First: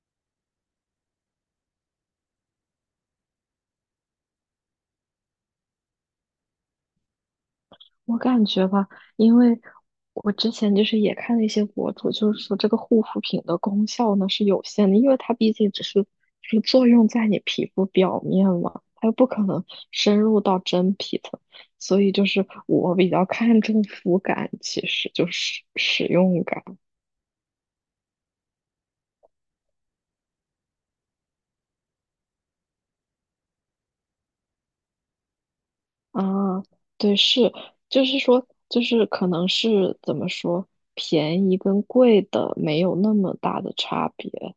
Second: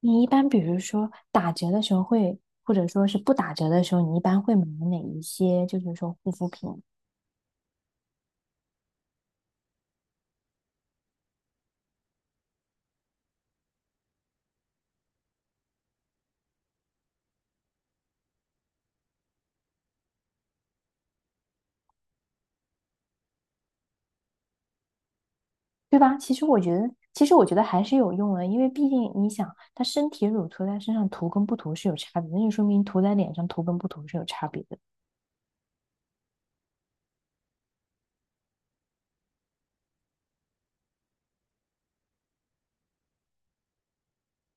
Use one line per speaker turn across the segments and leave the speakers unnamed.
你一般比如说打折的时候会，或者说是不打折的时候，你一般会买哪一些？就是说护肤品，
我感觉吧，因为我之前就是也看了一些博主，就是说这个护肤品的功效呢是有限的，因为它毕竟只是就是作用在你皮肤表面嘛，它又不可能深入到真皮层，所以就是我比较看重肤感，其实就是
对
使
吧？其
用
实我
感
觉得，其实我觉得还是有用的，因为毕竟你想，它身体乳涂在身上涂跟不涂是有差别的，那就说明涂在脸上涂跟不涂是有差别的。
啊，对，是，就是说，就是可能是怎么说，便宜跟贵的没有那么大的差别，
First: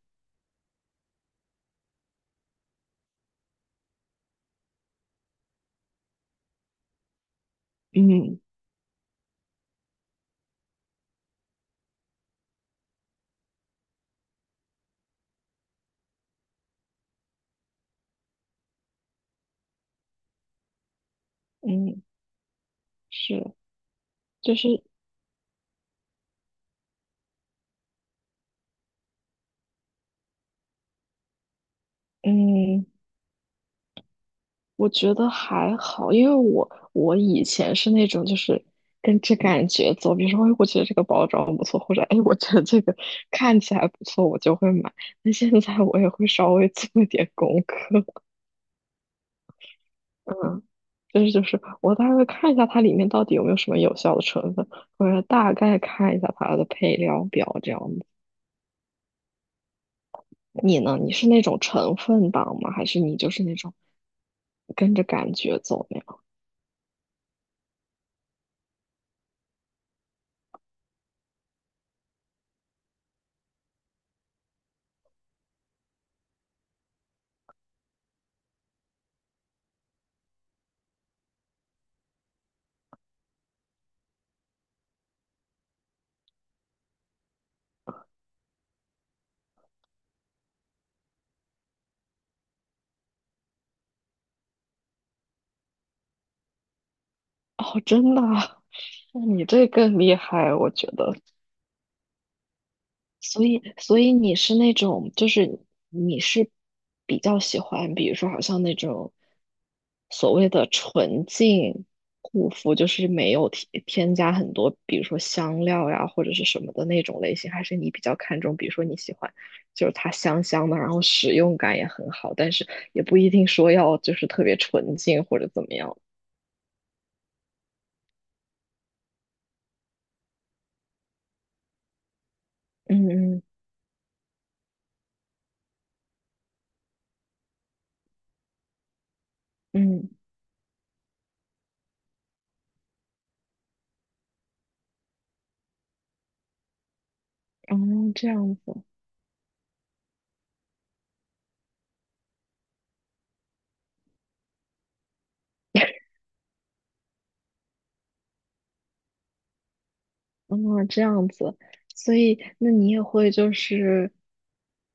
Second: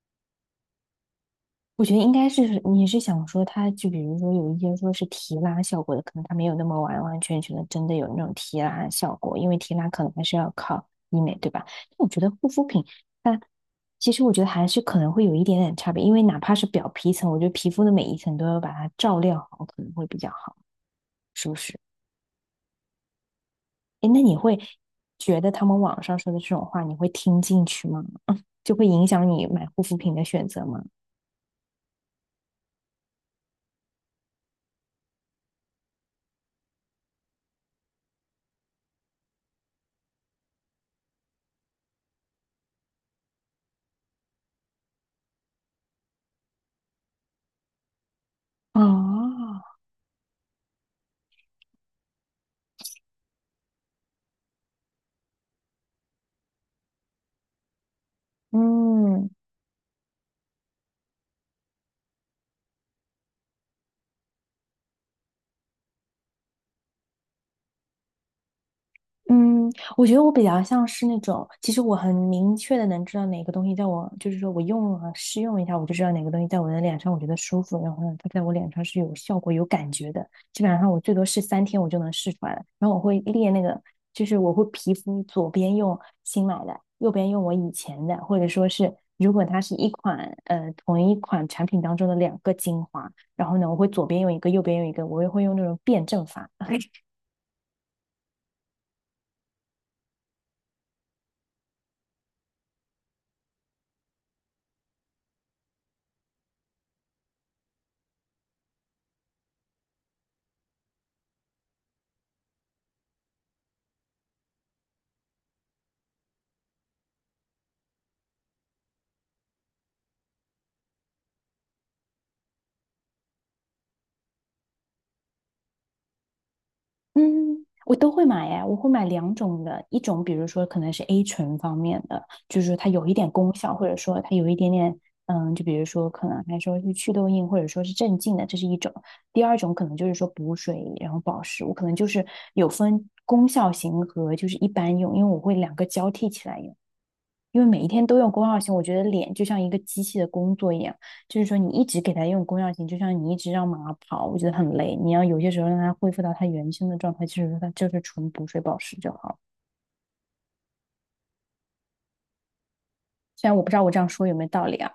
我觉得应该是你是想说它，就比如说有一些说是提拉效果的，可能它没有那么完完全全的真的有那种
嗯
提拉效果，因为提拉可能还是要靠医美，对吧？但我觉得护肤品它其实我觉得还是可能会有一点点差别，因为哪怕是表皮层，我觉得皮肤的每一层都要把它照料好，可能会比较好，是不是？
嗯。是，
诶，那你
就
会
是
觉得他们网上说的这种话，你会听进去吗？就会影响你买护肤品的选择吗？
嗯，我觉得还好，因为我以前是那种就是跟着感觉走，比如说，哎，我觉得这个包装不错，或者哎，我觉得这个看起来不错，我就会买。那现在我也会稍微做一点功课，
啊，
嗯，就是我大概会看一下它里面到底有没有什么有效的成分，或者大概看一下它的配料表这样子。
嗯。
你呢？你是那种成分党吗？还是你就是那种跟着感觉走？
嗯，我觉得我比较像是那种，其实我很明确的能知道哪个东西在我，就是说我用了试用一下，我就知道哪个东西在我的脸上我觉得舒服，然后呢，它在我脸上是有效果、有感觉的。基本上我最多试3天，我就能试出来了。然后我会列那个，就是我会皮肤左边用新买的，右边用我以前的，或者说是如果它是同一款产品当中的两个精华，然后呢，我会左边用一个，右边用一个，我也会用那种辩证法。
哦，真的啊。那你这更厉害，我觉得。所以，你是那种，就是你是比较喜欢，比如说，好像那种所谓的纯净护肤，就是没有添加很多，比如说香料呀或者是什么的那种类型，还是你比较看重，比如说你喜欢就是它香香的，然后使用感也很好，但是也不一定说要就是特别纯净或者怎么样。
嗯，我都会买呀，我会买两种的，一种比如说可能是 A 醇方面的，就是它有
嗯
一点
嗯
功效，或者说它有一点点，就比如说可能还说是祛痘印，或者说是镇静的，这是一种。第二种可能就
嗯，
是说补水，然后保湿，我可能就是有分功效型和就是一般用，因为我会两个交替起来用。因为每一天
嗯哦，
都
这
用功
样
效型，我
子。
觉得脸就像一个机器的工作一样，就是说你一直给它用功效型，就像你一直让马跑，我觉得很累。你要有些时候让它恢复到它原先的状态，就是说它就是纯补水保湿就好，
嗯，这样子，所以那你也会
虽
就
然我不知道我这样
是，
说有没有道理啊。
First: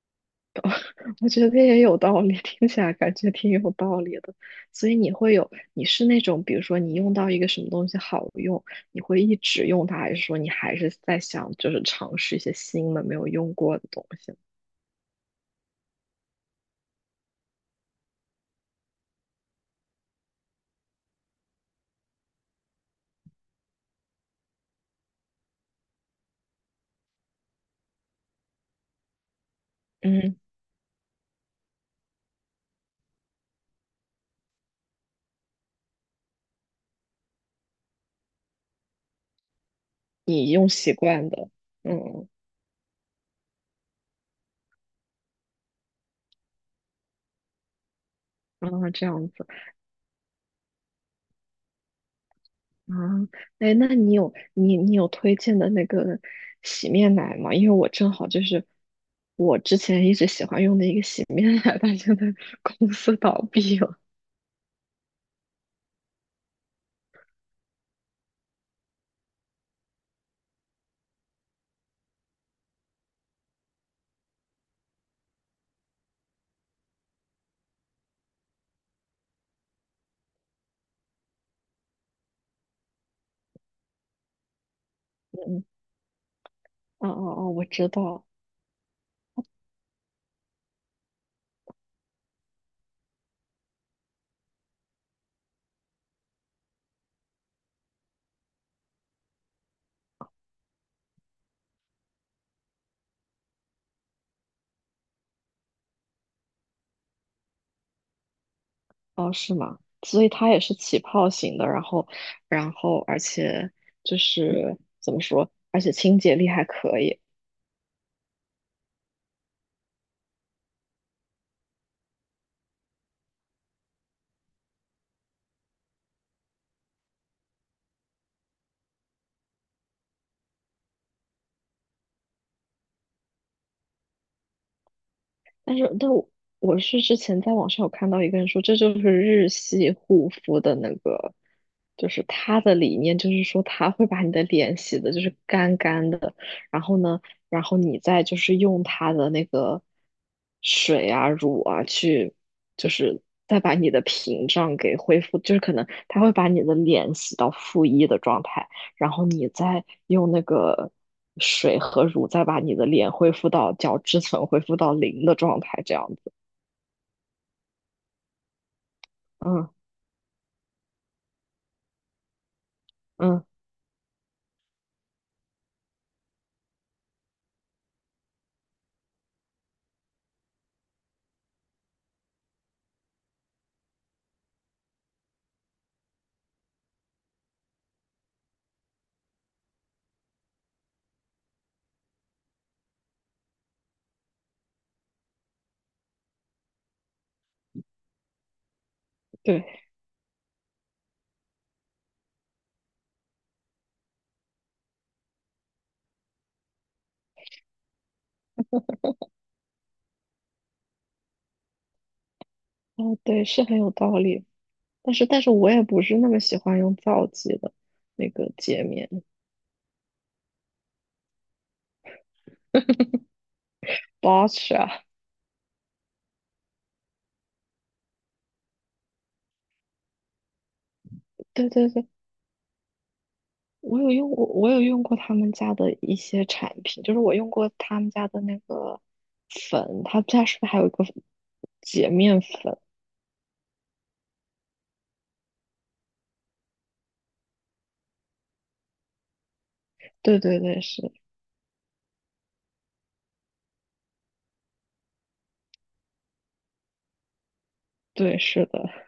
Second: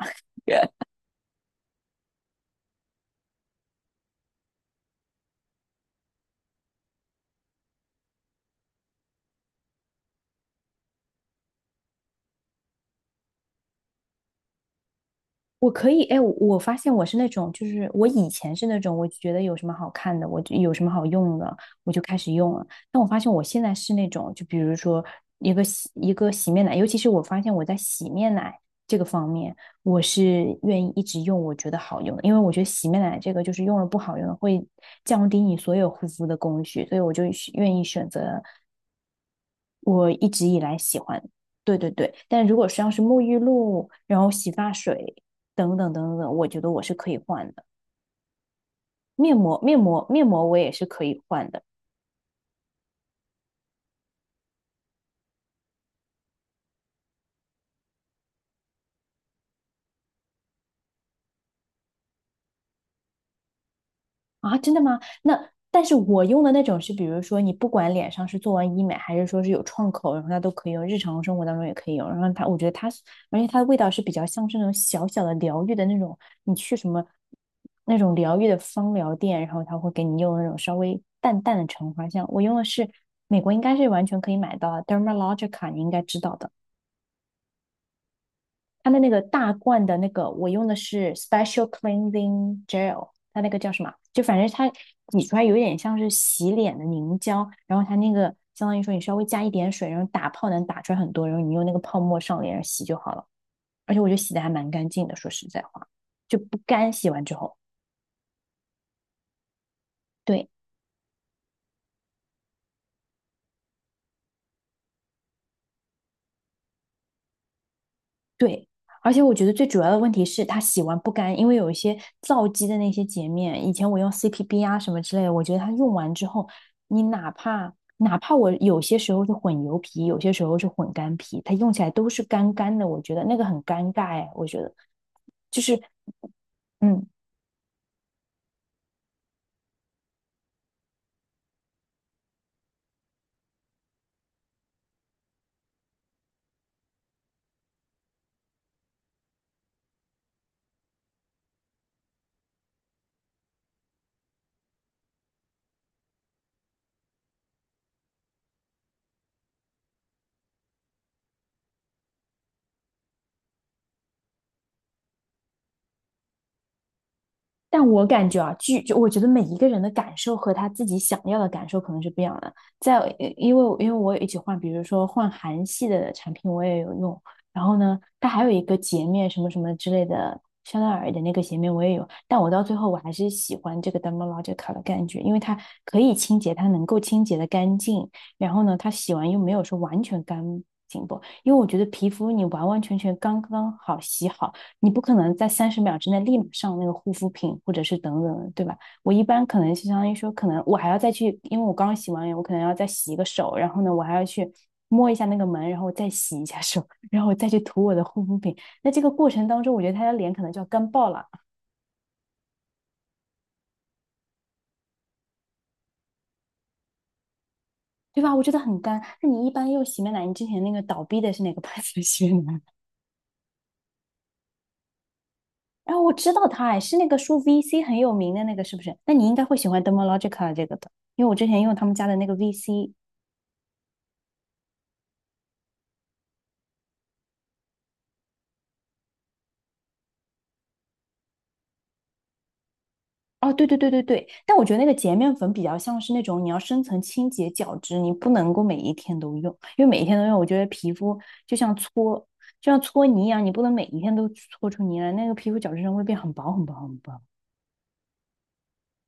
我觉得也有道理，听起来感觉挺有道理的。所以你会有，你是那种，比如说你用到一个什么东西好用，你会一直用它，还是说你还是在想就是尝试一些新的没有用过的东西？
我可以，哎，我发现我是那种，就是我以前是那种，我觉得有什么好看的，我就有什么好用的，我就开始用了。但我发现我现在是那种，就比如说一个洗面奶，尤其是我发现我在洗面奶这个方面，我
嗯，
是愿意一直用我觉得好用的，因为我觉得洗面奶这个就是用了不好用的会降低你所有护肤的工序，所以我就愿意选择。我一直
你
以
用
来
习
喜欢，
惯的，
对对对。
嗯，
但如果像是沐浴露，然后洗发水等等等等，我觉得我是可以换的。
啊，这样
面
子。
膜、面膜、面膜我也是可以换的。
啊，哎，那你有推荐的那个洗面奶吗？因为我正好就是我之前一直喜欢用的一个洗面奶，但现在 公司倒闭了。
啊，真的吗？那但是我用的那种是，比如说你不管脸上是做完医美，还是说是有创口，然后它都可以用，日常生活当中也可以用。然后它，我觉得它是，而且它的味道是比较像是那种小小的疗愈的那种，你去什么那种疗愈的芳疗店，然后它会给你用那种稍微淡淡的橙花香。我用的是美国应该是完全可以买到的
嗯，
Dermalogica，你应该知道的。
哦哦哦，我知道，
它的那个大罐的那个，我用的是 Special Cleansing Gel，它那个叫什么？就反正它挤出来有点像是洗脸的凝胶，然后它那个相当于说你稍微加一点水，然后打泡能打出来很多，然后你用那个泡沫上脸上洗就好了。而且我觉得洗的还蛮干净的，说实在话，就不干洗完之后。
哦，是吗？所以
对，
它也是起泡型的，然后而且就是怎么说，而且清洁力还可以。
对，而且我觉得最主要的问题是它洗完不干，因为有一些皂基的那些洁面，以前我用 CPB 啊什么之类的，我觉得它用完之后，你哪怕我有些时候是混油皮，有些时候是混干皮，它用起来都是干干的，我觉得那个很尴尬哎，我觉得就
但
是，
是，但我我是
嗯，
之前在网上有看到一个人说，这就是日系护肤的那个，就是他的理念就是说，他会把你的脸洗的就是干干的，然后呢，然后你再就是用他的那个水啊、乳啊去，就是再把你的屏障给恢复，就是可能他会把你的脸洗到负一的状态。然后你再用那个水和乳再把你的脸恢复到角质层恢复到零的状态，这样子。
但我感觉啊，据就我觉得每一个
嗯
人的感受和他自己想要的感受可能是不一样的。
嗯，
因为我有一起换，比如说换韩系的产品，我也有用。然后呢，它还有一个洁面什么什么之类的，香奈儿的那个洁面我也有。但我到最后我还是喜欢这个 Dermalogica 的感觉，因为它可以清洁，它能够清洁的干净。然后呢，它洗完又没有说完全干净不，因为我觉得皮肤你完完全全刚刚好洗好。你不可能在30秒之内立马上那个护肤品或者是等等对吧？我一般可
对，
能就相当于说，可能我还要再去，因为我刚刚洗完脸，我可能要再洗一个手，然后呢，我还要去摸一下那个门，然后再洗一下手，然后我再去涂我的护肤品。那这个过程当中，我觉得他的脸可能就要干爆了，
哦对，是很有道理。但是我也不是那么喜欢用皂基的
对
那
吧？我觉
个
得很
洁
干。
面
那你一般用洗面奶，你之前那个倒闭的是哪个牌子的洗面奶？
BOSH 啊，
哎，我知道它，哎，是那个说 VC 很有名的那个，是不是？那你应该会喜欢 Dermalogica 这个的，因为我之前
对
用他
对
们家
对，
的那个 VC
我有用过他们家的一些产品，就是我用过他们家的那个粉，他们家是不是还有一个洁面粉？
哦，对对对对对，但我觉得那个洁面粉比较像是那种你要深层清洁角质，你不能够每一天都用，因为每一天都用，
对
我觉
对
得
对，
皮
是，
肤就像搓就像搓泥一样，你不能每一天都搓出泥来，那个皮肤角质层会变很薄很薄很薄。
对是的。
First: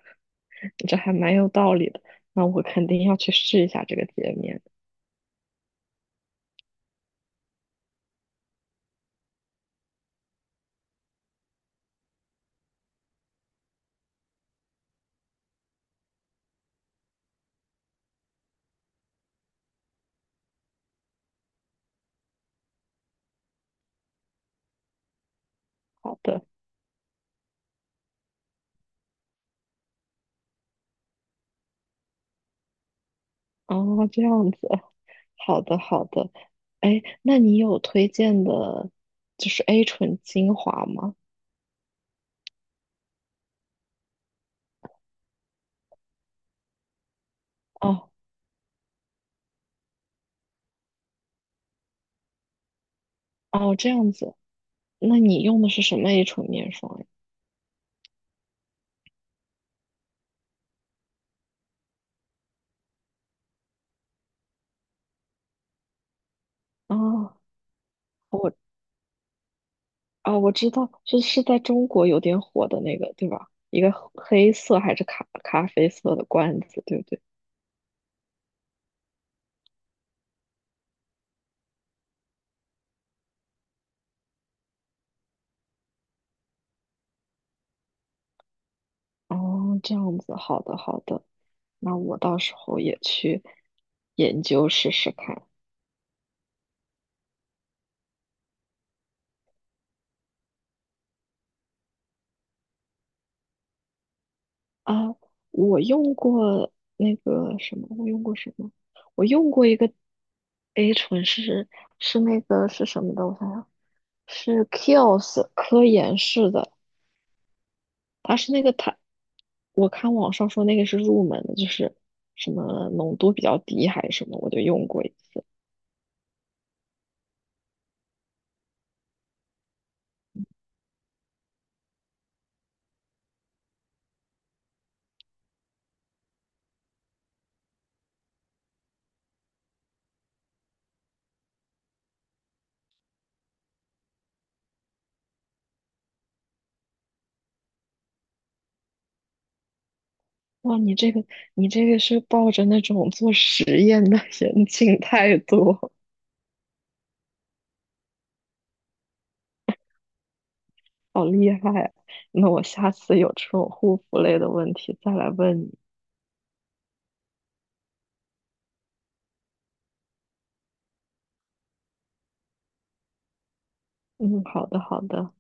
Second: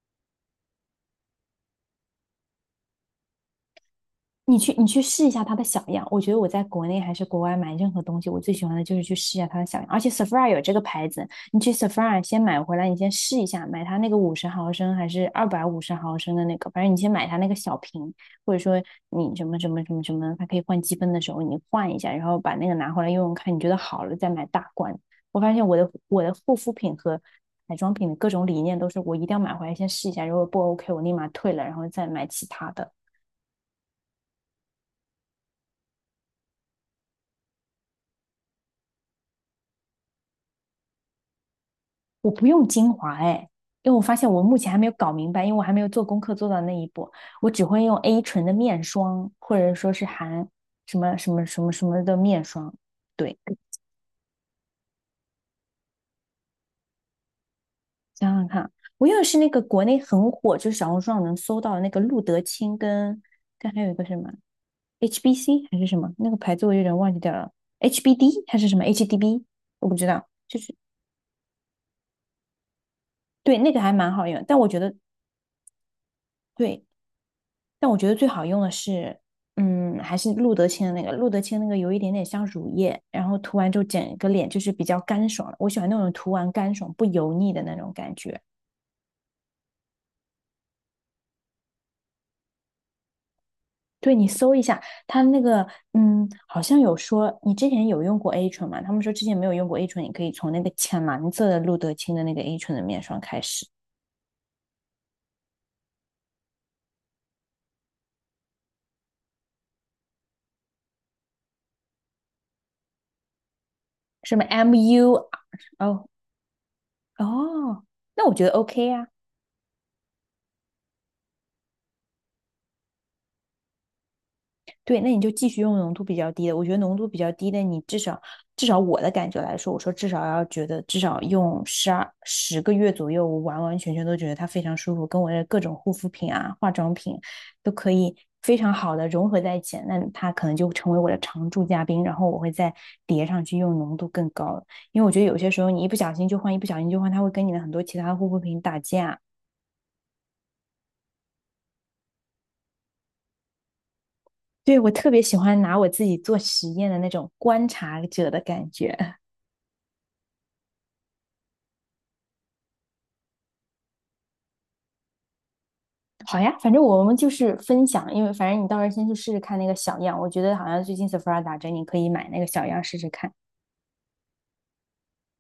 这还蛮有道理的。那我肯定要去试一下这个洁
你
面。
去你去试一下它的小样，我觉得我在国内还是国外买任何东西，我最喜欢的就是去试一下它的小样。而且 Sephora 有这个牌子，你去 Sephora 先买回来，你先试一下，买它那个五十毫升还是250毫升的那个，反正你先买它那个小瓶，或者说你什么什么什么什么，它可以换积分的时候你换一下，然后把那个拿回来用用看，你觉得好了再买大罐。我发现我的
好
我的
的，
护肤品和彩妆品的各种理念都是，我一定要买回来先试一下，如果不 OK 我立马退了，然后再买其他的。
哦，这样子，好的，好的。哎，那你有推荐的，就是 A 醇精华吗？
我不用精华哎，因为我发现我目前还没有搞明白，因为我还没有做功课做到那一步，我只会用
哦，
A 醇的面霜，或者说是含什么什么什么什么的面霜。对，
哦，这样子。那你用的是什么 A 醇面霜呀？
想想看，我用的是那个国内很火，就是小红书上能搜到的那个露得清跟还有一个什么 HBC 还是什么那个牌子，我有点忘记掉
啊，
了，HBD
我
还是什么 HDB，我不知道。
我知道，是在中国有点火的那个，对吧？
对，那个
一
还
个
蛮好用，
黑
但我觉
色
得
还是咖啡色的罐子，
对
对不对？
但我觉得最好用的是，嗯，还是露得清的那个，露得清那个有一点点像乳液，然后涂完之后整个脸就是比较干爽我喜欢那种涂完干爽不油腻的那种感觉。
哦，这样子，好的好的，那我到时候也去
对，你
研
搜一
究
下，
试试
它那
看
个，嗯，好像有说你之前有用过 A 醇嘛？他们说之前没有用过 A 醇，你可以从那个浅蓝色的露得清的那个 A 醇的面霜开始，
啊。我用过那个什么，我用过什么？我用过一个 A 醇是那个是什么的？我想想，
什么
是
MU，
Kiehl's 科
哦
颜氏的，
哦，那我
它
觉得
是那个
OK
它，
呀。
我看网上说那个是入门的，就是什么浓度比较低还是什么，我就用
对，
过一
那你就
次。
继续用浓度比较低的。我觉得浓度比较低的，你至少我的感觉来说，我说至少要觉得至少用十二十个月左右，我完完全全都觉得它非常舒服，跟我的各种护肤品啊、化妆品都可以非常好的融合在一起。那它可能就成为我的常驻嘉宾，然后我会再叠上去用浓度更高的，因为我觉得有些时候你一不小心就换，一不小心就换，它会跟你的很多其他护肤品打架。
哇，你这个是抱着那种做实验的 严
对，我
谨
特别喜
态
欢拿
度，
我自己做实验的那种观察者的感觉。
好厉害啊。那我下次有这种护肤类的问题再来问你。
好呀，反正我们就是分享，因为反正你到时候先去试试看那个小样，我觉得好像最近 Sephora 打折，你可以买那个小样试试看。
嗯，好的好的。